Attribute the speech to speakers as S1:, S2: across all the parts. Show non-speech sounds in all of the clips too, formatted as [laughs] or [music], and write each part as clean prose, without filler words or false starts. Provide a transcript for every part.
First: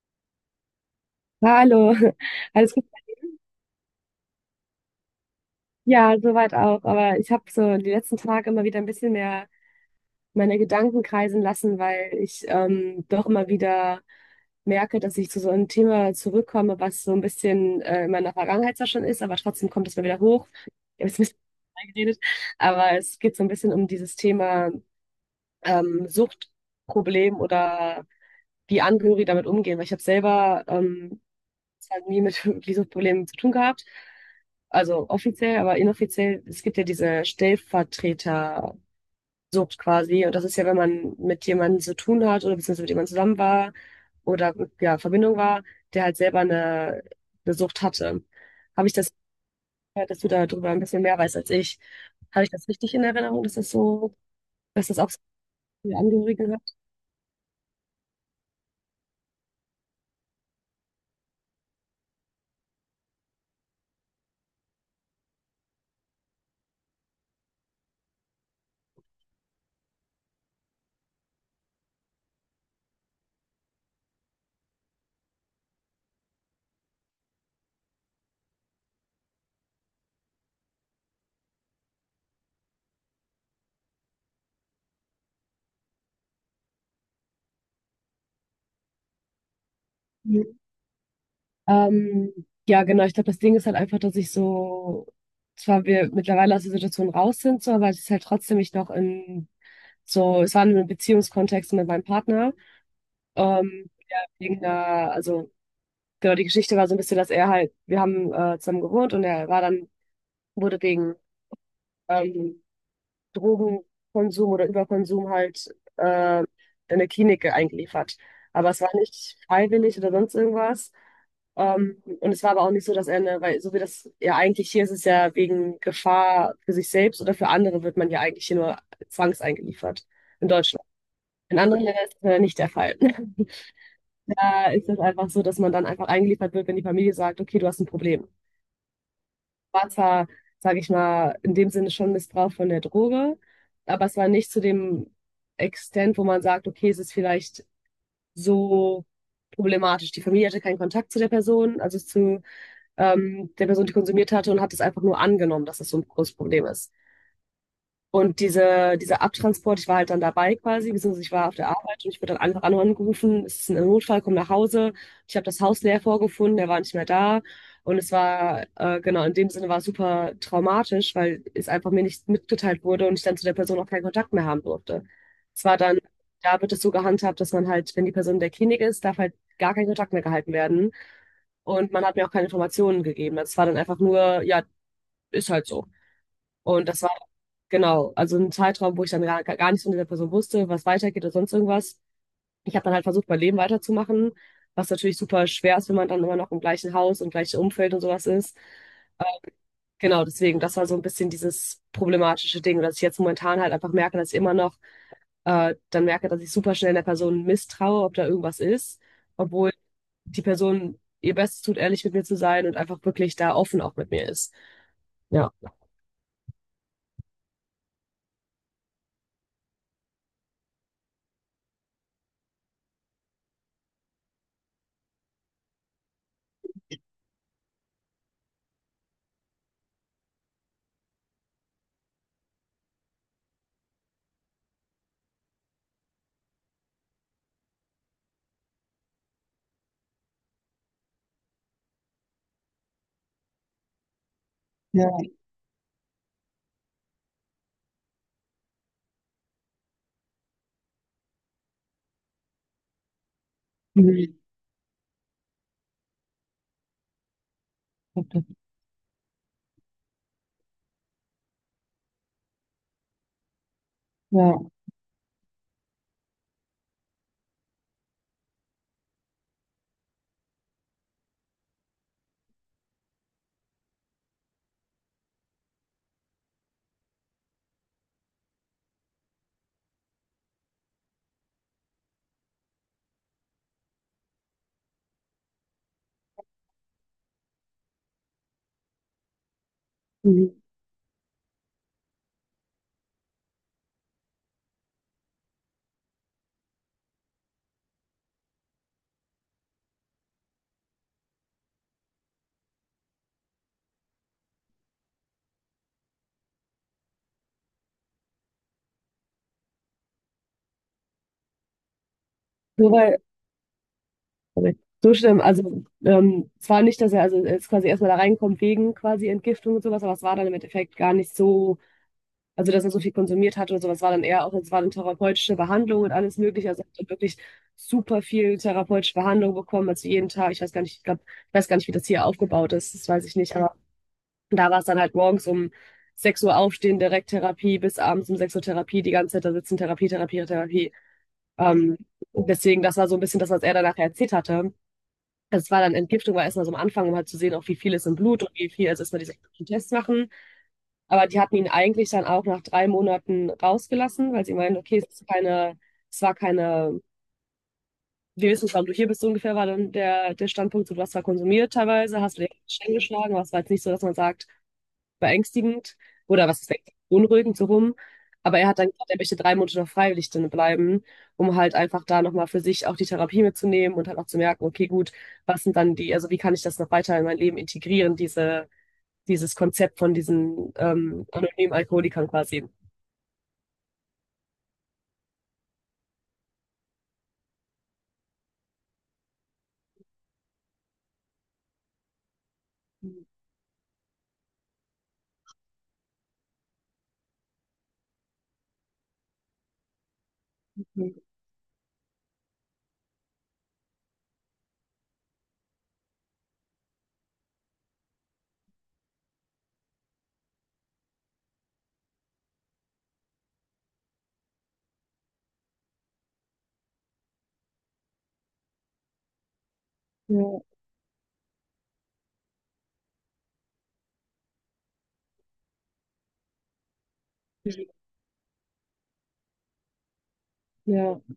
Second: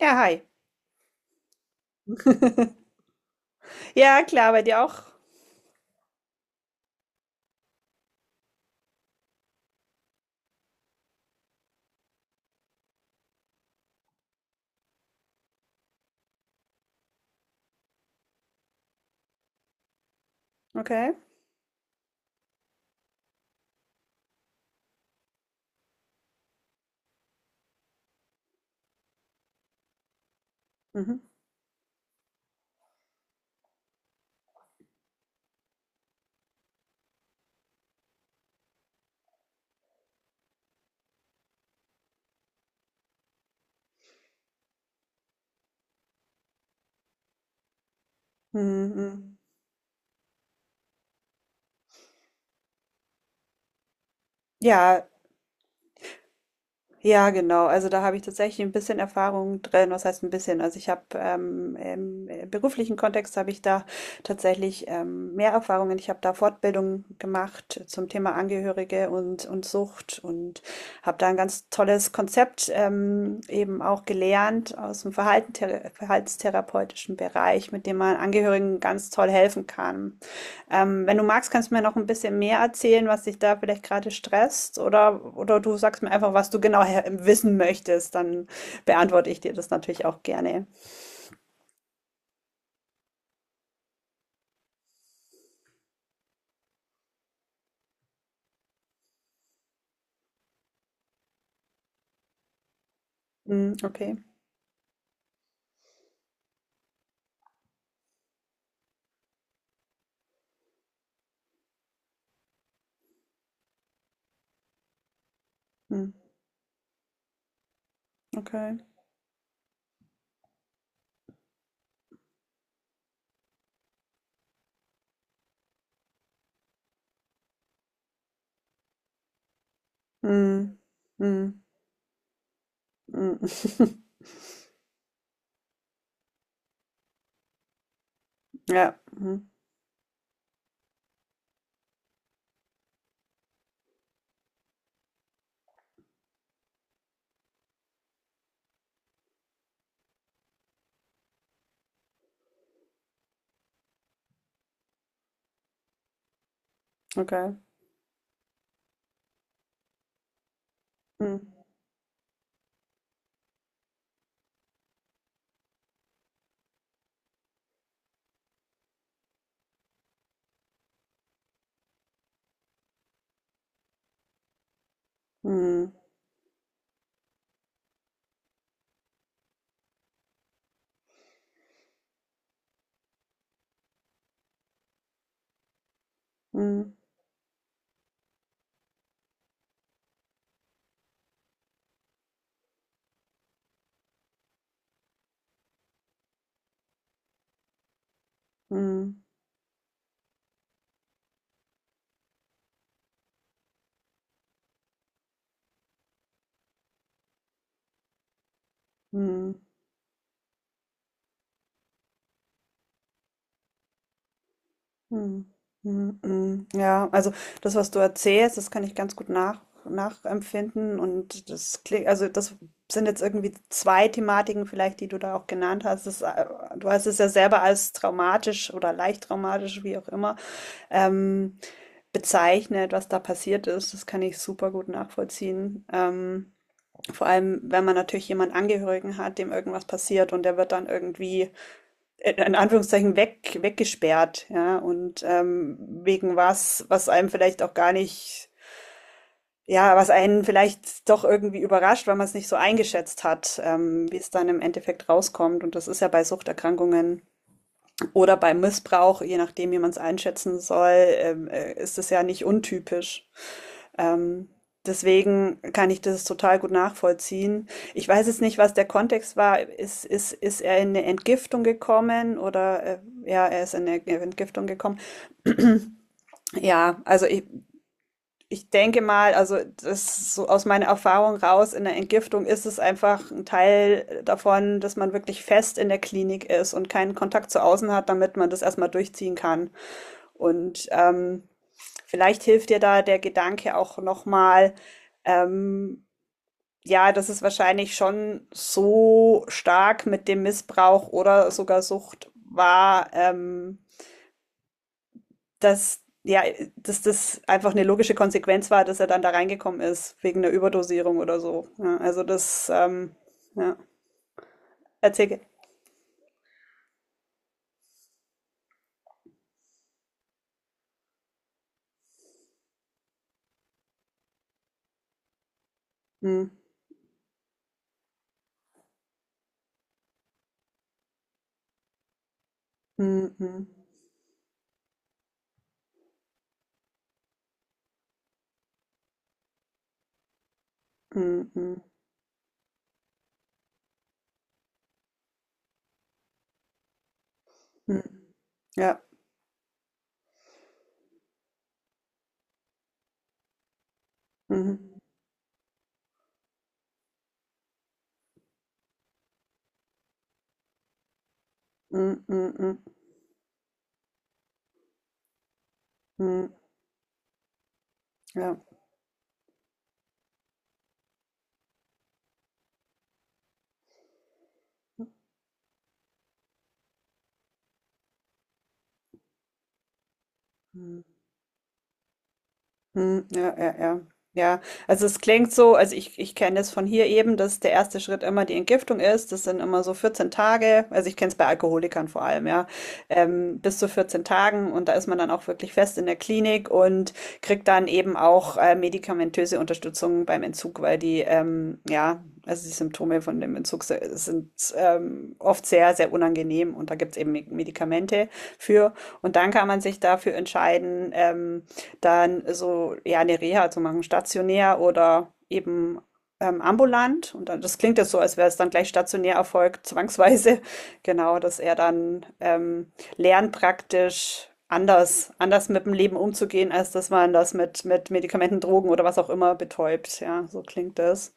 S1: Ja, hi.
S2: Ja, hallo, [laughs] alles gut?
S1: [laughs] Ja, klar, bei dir auch?
S2: Ja, soweit auch. Aber ich habe so die letzten Tage immer wieder ein bisschen mehr meine Gedanken kreisen lassen, weil ich doch immer wieder merke, dass ich zu so einem Thema zurückkomme, was so ein bisschen in meiner Vergangenheit zwar schon ist, aber trotzdem kommt es mir wieder hoch. Ich habe
S1: Okay.
S2: jetzt ein bisschen [laughs] reingeredet, aber es geht so ein bisschen um dieses Thema Suchtproblem oder wie Angehörige damit umgehen, weil ich habe selber
S1: Mhm.
S2: es hat nie mit [laughs] Visumproblemen zu tun gehabt. Also offiziell, aber inoffiziell, es gibt ja diese Stellvertretersucht quasi. Und das ist ja, wenn man mit jemandem zu tun hat oder beziehungsweise mit jemandem zusammen war oder ja, Verbindung war, der halt selber eine Sucht hatte. Habe ich das
S1: Mhm.
S2: gehört, dass du darüber ein bisschen mehr weißt als ich? Habe ich das richtig in Erinnerung, dass das so, dass das
S1: Ja,
S2: auch so viele Angehörige hat?
S1: ja, genau. Also da habe ich tatsächlich ein bisschen Erfahrung drin. Was heißt ein bisschen? Also ich habe im beruflichen Kontext habe ich da tatsächlich mehr Erfahrungen. Ich habe da Fortbildungen gemacht zum Thema Angehörige und Sucht und habe da ein ganz tolles Konzept eben auch gelernt aus dem Verhalten, verhaltenstherapeutischen Bereich, mit dem man Angehörigen ganz toll helfen kann. Wenn du magst, kannst du mir noch ein bisschen mehr erzählen, was dich da vielleicht gerade stresst, oder du sagst mir einfach, was du wissen möchtest, dann beantworte ich dir das natürlich auch gerne.
S2: Ja, genau. Ich glaube, das Ding ist halt einfach, dass ich so, zwar wir mittlerweile aus der Situation raus sind, so, aber es ist halt trotzdem ich noch in, so, es war in einem Beziehungskontext mit meinem Partner.
S1: Hm, okay.
S2: Ja, wegen einer, also, genau, die Geschichte war so ein bisschen, dass er halt, wir haben zusammen gewohnt und er war dann, wurde wegen, ähm, Drogenkonsum oder Überkonsum halt
S1: Hm,
S2: in eine Klinik eingeliefert. Aber
S1: okay.
S2: es war nicht freiwillig oder sonst irgendwas. Und es war aber auch nicht so, dass er eine, weil so wie das ja eigentlich hier ist, es ja wegen Gefahr für sich selbst oder für andere wird man ja eigentlich hier nur zwangseingeliefert in
S1: Hm,
S2: Deutschland. In
S1: hm,
S2: anderen Ländern ist das ja nicht der Fall.
S1: hm.
S2: [laughs]
S1: [laughs]
S2: Da ist es einfach so, dass man dann einfach eingeliefert wird, wenn die Familie sagt, okay, du hast ein Problem
S1: Ja. Hm,
S2: war zwar, sage ich mal, in dem Sinne schon Missbrauch von der Droge, aber es war nicht zu dem Extent, wo man sagt, okay, es ist vielleicht so problematisch. Die Familie hatte keinen Kontakt zu der Person, also zu der Person, die konsumiert hatte und hat es einfach nur angenommen, dass es so ein großes Problem ist.
S1: okay.
S2: Und dieser Abtransport, ich war halt dann dabei quasi, beziehungsweise ich
S1: Hm,
S2: war auf der Arbeit und ich wurde dann einfach angerufen, es ist ein Notfall, komm nach Hause. Ich habe das Haus leer vorgefunden, der war nicht mehr da. Und es war, genau, in dem Sinne war es super traumatisch, weil es einfach mir nicht mitgeteilt wurde und ich dann zu der Person auch keinen Kontakt mehr haben durfte. Es war
S1: hm,
S2: dann, da wird es so gehandhabt, dass man halt, wenn die Person in der Klinik ist, darf halt gar kein Kontakt mehr gehalten werden. Und man hat mir auch keine Informationen gegeben. Das war dann einfach nur, ja, ist halt so. Und
S1: hm,
S2: das war genau, also ein Zeitraum, wo ich dann gar nichts von dieser Person wusste, was weitergeht oder sonst irgendwas. Ich habe dann halt versucht, mein Leben weiterzumachen, was natürlich super schwer ist, wenn man dann immer noch im gleichen Haus und gleichen Umfeld und sowas ist.
S1: hm, hm.
S2: Ähm, Genau, deswegen, das war so ein bisschen dieses problematische Ding, dass ich jetzt momentan halt einfach merke, dass ich immer noch dann merke, dass ich super schnell der Person misstraue, ob da irgendwas ist,
S1: Hm.
S2: obwohl die Person ihr Bestes tut, ehrlich mit mir zu sein und einfach wirklich da offen auch mit mir ist.
S1: Hm,
S2: Ja.
S1: mhm, mhm. Ja, also das, was du erzählst, das kann ich ganz gut nachempfinden, und das klingt, also das sind jetzt irgendwie zwei Thematiken vielleicht, die du da auch genannt hast. Das, du hast es ja selber als traumatisch oder leicht traumatisch, wie auch immer, ähm, bezeichnet, was da passiert ist. Das kann ich super gut nachvollziehen. Vor allem, wenn man natürlich jemanden Angehörigen hat, dem irgendwas passiert und der wird dann irgendwie in Anführungszeichen weggesperrt, ja,
S2: Ja,
S1: und wegen was, was einem vielleicht auch gar nicht, ja, was einen vielleicht doch irgendwie überrascht, weil man es nicht so eingeschätzt hat, wie es
S2: mhm,
S1: dann im Endeffekt rauskommt. Und das ist ja bei Suchterkrankungen oder bei Missbrauch, je nachdem, wie man es einschätzen soll, ist es ja nicht untypisch. Ähm,
S2: ja.
S1: deswegen kann ich das total gut nachvollziehen. Ich weiß jetzt nicht, was der Kontext war. Ist er in eine Entgiftung gekommen oder ja, er ist in eine Entgiftung gekommen. Ja, ich denke mal, also das so aus meiner Erfahrung raus, in der Entgiftung ist es einfach ein Teil davon, dass man wirklich fest in der Klinik ist und keinen Kontakt zu außen hat, damit man das erstmal durchziehen kann. Und vielleicht hilft dir da der Gedanke auch nochmal, ähm, ja, das ist wahrscheinlich schon so stark mit dem Missbrauch oder sogar Sucht war, dass ja, dass das einfach eine logische Konsequenz war, dass er dann da reingekommen ist, wegen einer Überdosierung oder so. Ja, also
S2: So,
S1: ja,
S2: okay. So
S1: erzähl.
S2: schlimm. Also zwar nicht, dass er also er quasi erstmal da reinkommt wegen quasi Entgiftung und sowas, aber es war dann im Endeffekt gar nicht so, also dass er so viel konsumiert hat oder sowas, war dann eher auch, es war dann therapeutische Behandlung und alles
S1: Mm,
S2: Mögliche. Also er hat wirklich super viel therapeutische Behandlung bekommen, also jeden Tag, ich weiß gar nicht, ich glaube, ich weiß gar nicht, wie das hier aufgebaut ist, das weiß
S1: mm,
S2: ich nicht,
S1: mm,
S2: aber da war es dann halt morgens um 6 Uhr aufstehen, direkt Therapie, bis abends um 6 Uhr Therapie, die ganze Zeit da sitzen, Therapie, Therapie, Therapie.
S1: mm, mm,
S2: Ähm, deswegen, das war so ein bisschen das, was er danach erzählt hatte. Das war dann Entgiftung, war erstmal so am Anfang, um halt zu sehen, auch wie viel
S1: mm.
S2: ist im Blut und wie viel,
S1: Ja.
S2: also erstmal diese Tests machen. Aber die hatten ihn eigentlich dann auch nach 3 Monaten rausgelassen, weil sie meinen,
S1: Mhm.
S2: okay, es ist keine, es war keine, wir wissen nicht, warum du hier bist, so ungefähr war dann der Standpunkt, so, du hast zwar konsumiert
S1: Mm,
S2: teilweise, hast du dir
S1: mm, mm,
S2: Schäden geschlagen, aber es war jetzt nicht so, dass man sagt, beängstigend
S1: mm.
S2: oder was ist beängstigend, beunruhigend so rum.
S1: Ja.
S2: Aber er hat dann gesagt, er möchte 3 Monate noch freiwillig drin bleiben, um halt einfach da nochmal für sich auch die Therapie mitzunehmen und halt auch zu merken, okay, gut, was sind dann die, also wie kann ich das noch weiter in mein Leben integrieren, diese, dieses Konzept von diesen
S1: Mm.
S2: anonymen Alkoholikern quasi.
S1: Hm, ja, ja, ja. Ja, also es klingt so, also ich kenne es von hier eben, dass der erste Schritt immer die Entgiftung ist. Das sind immer so 14 Tage, also ich kenne es bei Alkoholikern vor allem, ja, bis zu 14 Tagen, und da ist man dann auch wirklich fest in der Klinik und kriegt dann eben auch medikamentöse Unterstützung beim Entzug, weil ja, also die Symptome von dem Entzug sind oft sehr, sehr unangenehm, und da gibt es eben Medikamente für. Und dann kann man sich dafür entscheiden, dann so ja eine Reha zu machen, stationär oder eben ambulant. Und dann, das klingt jetzt so, als wäre es dann gleich stationär erfolgt,
S2: Ja,
S1: zwangsweise. [laughs] Genau, dass er dann lernt praktisch anders mit dem Leben umzugehen, als dass man das mit Medikamenten, Drogen oder was auch immer betäubt. Ja, so klingt
S2: ja,
S1: das.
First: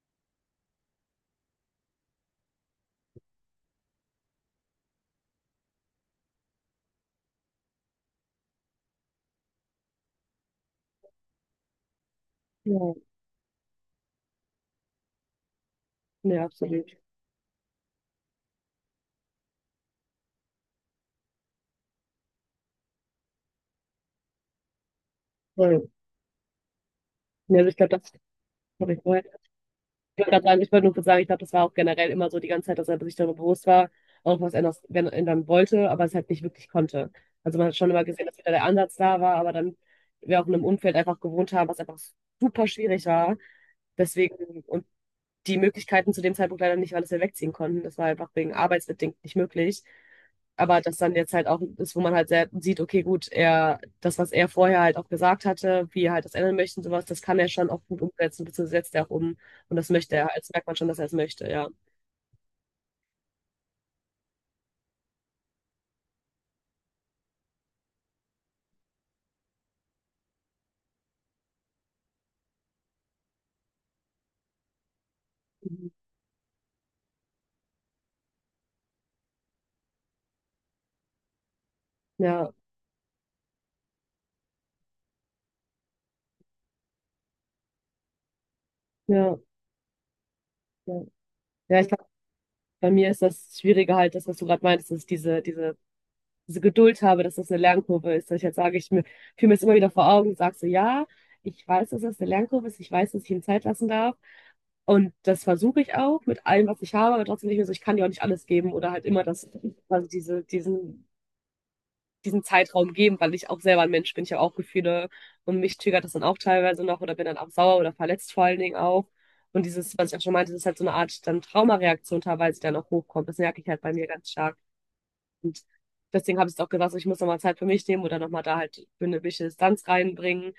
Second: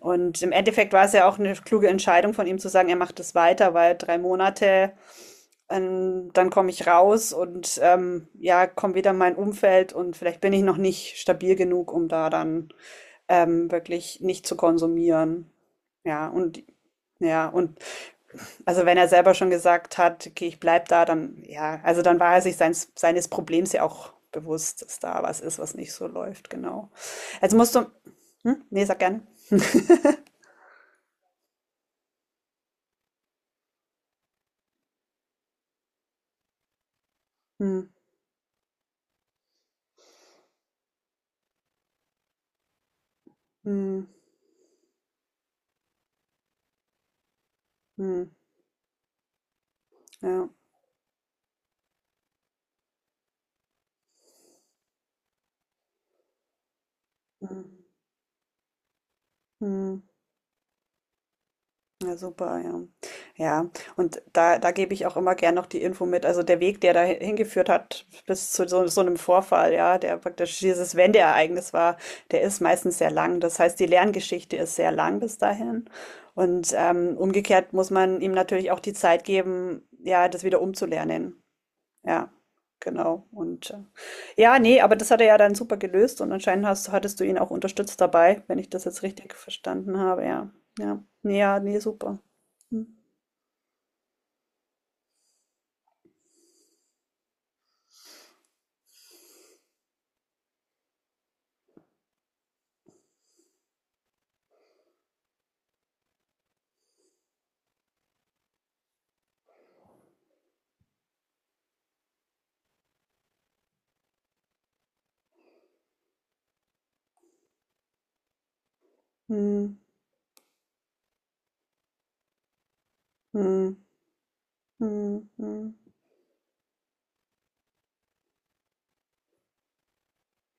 S1: Und im Endeffekt war es ja auch eine kluge Entscheidung von ihm zu sagen, er macht es weiter, weil 3 Monate dann komme ich raus und ja, komme wieder in mein Umfeld und vielleicht bin ich noch nicht stabil genug, um da dann
S2: ja,
S1: wirklich nicht zu konsumieren. Ja,
S2: ja,
S1: und
S2: absolut.
S1: ja, und also wenn er selber schon gesagt hat, okay, ich bleib da, dann ja, also dann war er sich seines Problems ja auch bewusst, dass da was ist, was
S2: Voll.
S1: nicht so läuft, genau. Also
S2: Ja, also
S1: musst
S2: ich
S1: du,
S2: glaube, das
S1: hm? Nee,
S2: habe
S1: sag
S2: ich
S1: gerne.
S2: vorher. Ich wollte gerade sagen, ich wollte nur kurz sagen, ich glaube, das war auch generell immer so die ganze Zeit, dass er sich darüber bewusst war, auch was ändern, wenn, ändern wollte, aber es halt nicht wirklich konnte. Also man hat
S1: Hm,
S2: schon immer gesehen, dass wieder der Ansatz da war, aber dann wir auch in einem Umfeld einfach gewohnt haben, was einfach super schwierig war.
S1: hm,
S2: Deswegen, und die Möglichkeiten zu dem Zeitpunkt leider nicht, weil es wir wegziehen konnten. Das war
S1: hm,
S2: einfach wegen arbeitsbedingt nicht möglich.
S1: ja.
S2: Aber das dann jetzt halt auch ist, wo man halt sehr sieht, okay, gut, er, das, was er vorher halt auch gesagt hatte, wie er halt das ändern möchte und sowas, das kann er
S1: Hm,
S2: schon auch gut umsetzen, beziehungsweise setzt er auch um. Und das
S1: hm.
S2: möchte er. Das merkt man schon, dass er es möchte, ja.
S1: Ja, super, ja. Ja, und da gebe ich auch immer gern noch die Info mit. Also der Weg, der da hingeführt hat bis zu so einem Vorfall, ja, der praktisch dieses Wendeereignis war, der ist meistens sehr lang. Das heißt, die Lerngeschichte ist sehr lang bis dahin.
S2: Mhm.
S1: Und umgekehrt muss man ihm natürlich auch die Zeit geben, ja, das wieder umzulernen. Ja,
S2: Ja,
S1: genau. Und ja, ne, aber das hat er ja dann super gelöst, und anscheinend hattest du ihn auch unterstützt dabei, wenn ich das jetzt richtig
S2: ja,
S1: verstanden habe. Ja,
S2: ja.
S1: ja, ne, ja, nee,
S2: Ja, ich glaube,
S1: super.
S2: bei
S1: Hm,
S2: mir ist das Schwierige halt, das, was du gerade meintest, dass ich diese Geduld habe, dass das eine Lernkurve ist. Dass ich jetzt sage, ich mir, fühle mir das immer wieder vor Augen und sage so, ja, ich weiß, dass das eine Lernkurve ist, ich weiß, dass ich ihm Zeit lassen darf. Und das versuche ich auch mit allem, was ich habe, aber trotzdem nicht mehr so, ich kann dir auch nicht alles geben oder halt immer das, also diesen Zeitraum geben, weil ich auch selber ein Mensch bin, ich habe auch Gefühle und mich triggert das dann auch teilweise noch oder bin dann auch sauer oder verletzt vor allen Dingen auch. Und
S1: hm,
S2: dieses, was ich auch schon meinte, das ist halt so eine Art dann Traumareaktion teilweise, die dann auch hochkommt. Das merke ich halt
S1: hm,
S2: bei mir ganz stark.
S1: hm,
S2: Und
S1: hm,
S2: deswegen habe ich es auch gesagt, so, ich muss nochmal Zeit für mich nehmen oder nochmal da halt für eine gewisse Distanz reinbringen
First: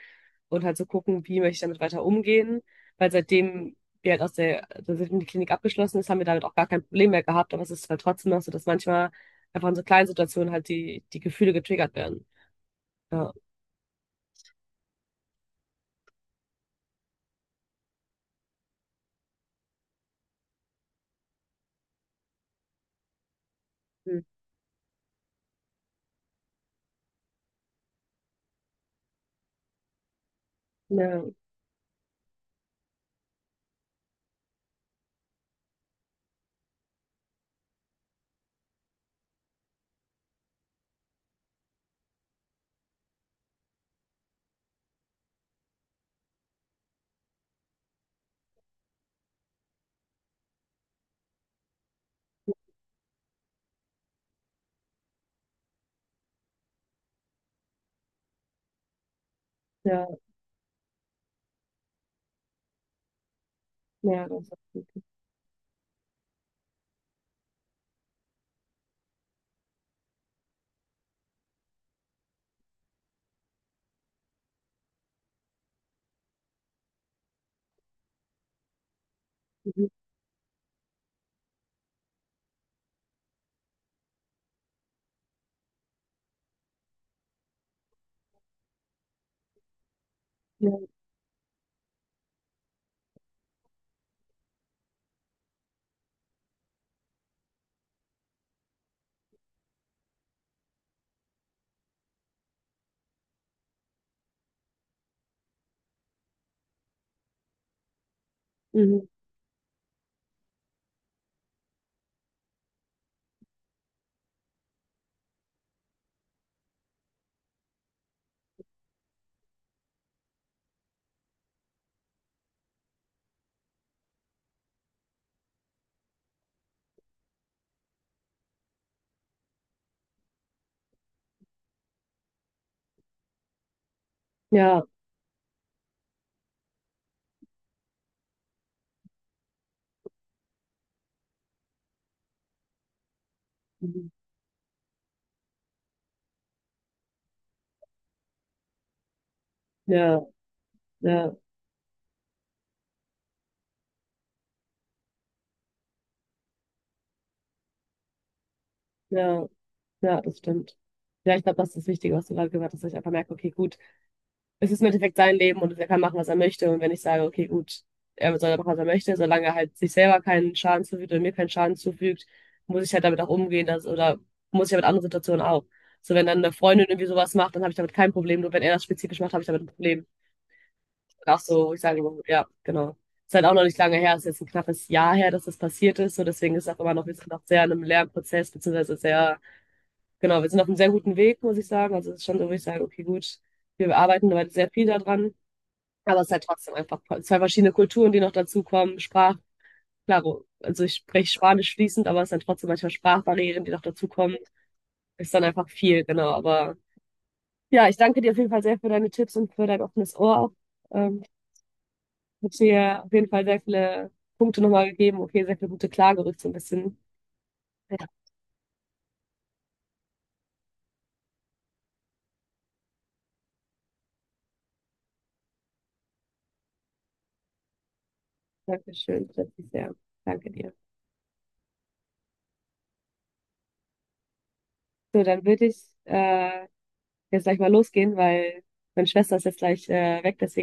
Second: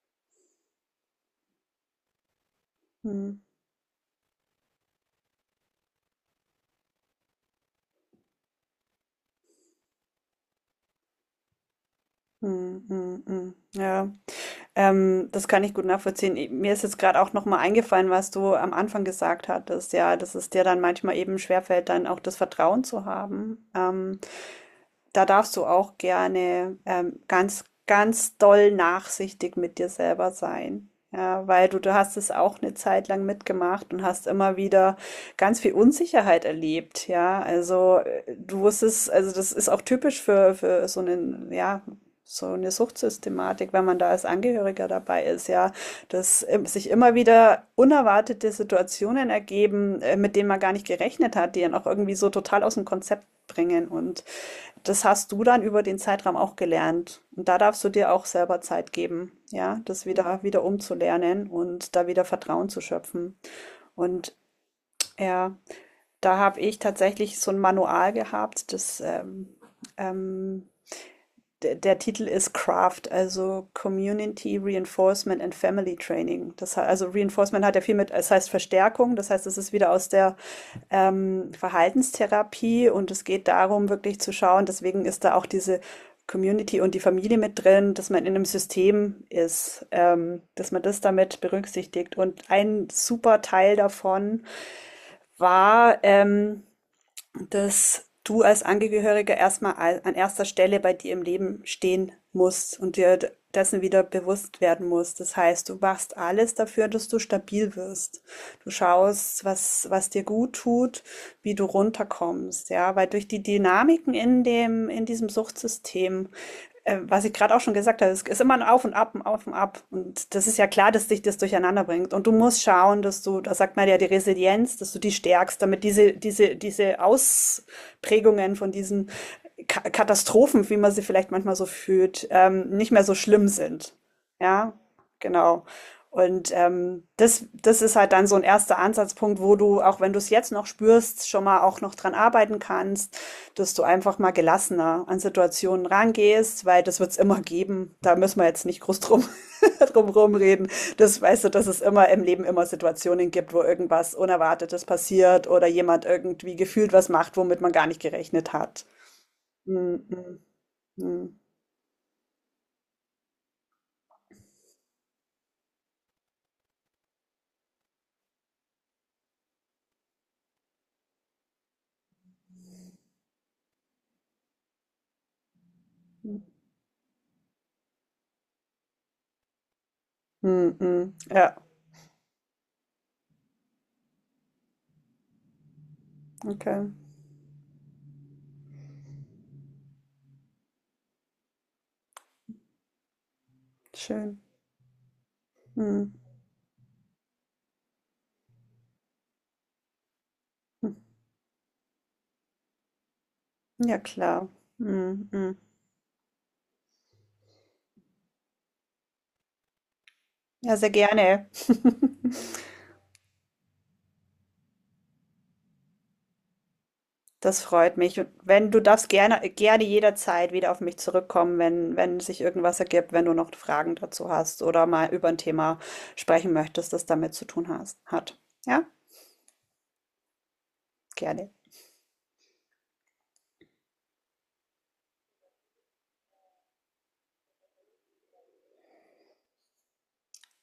S2: und halt so gucken, wie möchte ich damit weiter umgehen. Weil
S1: hm,
S2: seitdem wir halt aus der, seitdem die Klinik abgeschlossen ist, haben wir damit auch gar kein Problem mehr gehabt. Aber es ist halt trotzdem noch so, dass manchmal einfach in so kleinen Situationen halt die Gefühle getriggert werden.
S1: hm, hm,
S2: Ja.
S1: hm. Ja, das kann ich gut nachvollziehen. Ich- Mir ist jetzt gerade auch nochmal eingefallen, was du am Anfang gesagt hattest, ja, dass es dir dann manchmal eben schwerfällt, dann auch das Vertrauen zu haben.
S2: Mhm.
S1: Da darfst du auch gerne ganz, ganz doll nachsichtig mit dir selber sein.
S2: Ja,
S1: Ja, weil du hast es auch eine Zeit lang mitgemacht und hast immer wieder ganz viel Unsicherheit erlebt. Ja, also du wusstest, also das ist auch typisch für so einen, ja, so eine Suchtsystematik, wenn man da als Angehöriger dabei ist, ja, dass sich immer wieder unerwartete Situationen ergeben, mit denen man gar nicht gerechnet hat, die dann auch irgendwie so total aus dem Konzept bringen, und das hast du dann über den Zeitraum auch gelernt. Und da darfst du dir auch selber Zeit geben, ja, das
S2: ja,
S1: wieder umzulernen und da wieder Vertrauen zu schöpfen.
S2: ja,
S1: Und
S2: das ist gut.
S1: ja, da habe ich tatsächlich so ein Manual gehabt, ähm, der Titel ist Craft, also Community Reinforcement and Family Training. Also Reinforcement hat ja viel mit, es heißt Verstärkung, das heißt, es ist
S2: Mhm.
S1: wieder aus der Verhaltenstherapie, und es geht darum, wirklich zu schauen, deswegen ist da auch diese Community und die Familie mit drin, dass man in einem System ist,
S2: Ja,
S1: dass man das damit berücksichtigt. Und ein super Teil davon war, dass du als Angehöriger erstmal an erster Stelle bei dir im Leben stehen musst und dir dessen wieder bewusst werden musst. Das heißt, du machst alles dafür, dass du stabil wirst. Du
S2: mhm.
S1: schaust, was dir gut tut, wie du runterkommst, ja, weil durch die Dynamiken in in diesem Suchtsystem was ich gerade auch schon gesagt habe, es ist immer ein Auf und Ab, ein Auf und Ab. Und das ist ja klar, dass dich das durcheinander bringt. Und du musst schauen, dass du, da sagt man ja die Resilienz, dass du die stärkst, damit diese Ausprägungen von diesen Ka Katastrophen, wie man sie vielleicht manchmal so fühlt, nicht mehr so schlimm sind. Ja,
S2: Ja,
S1: genau. Und das ist halt dann so ein erster Ansatzpunkt, wo du, auch wenn du es jetzt noch spürst, schon mal auch noch dran arbeiten kannst, dass du
S2: mhm,
S1: einfach mal gelassener an Situationen rangehst, weil das wird's immer geben. Da müssen wir jetzt nicht groß drum, [laughs] drum
S2: ja,
S1: rumreden. Das
S2: ja,
S1: weißt du, dass es immer im Leben immer Situationen gibt, wo irgendwas Unerwartetes passiert oder jemand irgendwie gefühlt was macht, womit man gar nicht gerechnet hat.
S2: ja,
S1: Mhm.
S2: ja, das stimmt. Ja,
S1: Mhm.
S2: ich glaube, das ist das Wichtige, was du gerade gesagt hast, dass ich einfach merke, okay, gut, es ist im Endeffekt sein Leben und er kann machen, was er möchte. Und wenn ich sage, okay, gut, er soll machen, was er möchte, solange er halt sich selber keinen Schaden zufügt oder mir keinen Schaden zufügt, muss ich halt damit auch umgehen, dass, oder muss ich ja mit anderen Situationen auch. So, wenn dann eine Freundin irgendwie sowas macht, dann habe ich damit kein Problem. Nur wenn er das spezifisch macht, habe ich damit ein Problem.
S1: Mhm.
S2: Und auch
S1: Ja,
S2: so, wo ich sage, ja, genau. Ist halt auch noch nicht lange her, ist jetzt ein knappes Jahr her, dass das passiert ist. So, deswegen ist auch
S1: okay.
S2: immer noch, wir sind noch sehr in einem Lernprozess, beziehungsweise sehr, genau, wir sind auf einem sehr guten Weg, muss ich sagen. Also es ist schon so, wo ich sage, okay, gut, wir arbeiten
S1: Schön.
S2: heute sehr viel daran,
S1: Mhm.
S2: aber es ist halt trotzdem einfach zwei verschiedene Kulturen, die noch dazukommen. Sprach, klar, also ich spreche Spanisch fließend, aber es sind trotzdem manchmal Sprachbarrieren, die noch
S1: Ja,
S2: dazukommen.
S1: klar.
S2: Ist dann
S1: Mhm.
S2: einfach viel, genau. Aber ja, ich danke dir auf jeden Fall sehr für deine Tipps und für dein offenes Ohr auch.
S1: Ja, sehr
S2: Ähm,
S1: gerne. [laughs]
S2: hat mir auf jeden Fall sehr viele Punkte nochmal gegeben. Okay, sehr viele gute Klargerüchte so ein bisschen.
S1: Das freut
S2: Ja,
S1: mich. Und wenn du darfst gerne jederzeit wieder auf mich zurückkommen, wenn sich irgendwas ergibt, wenn du noch Fragen dazu hast oder mal über ein Thema sprechen möchtest, das damit zu tun hat. Ja,
S2: danke schön. Das ist sehr. Danke dir.
S1: gerne.
S2: So, dann würde ich jetzt gleich mal losgehen, weil meine Schwester ist jetzt gleich weg, deswegen.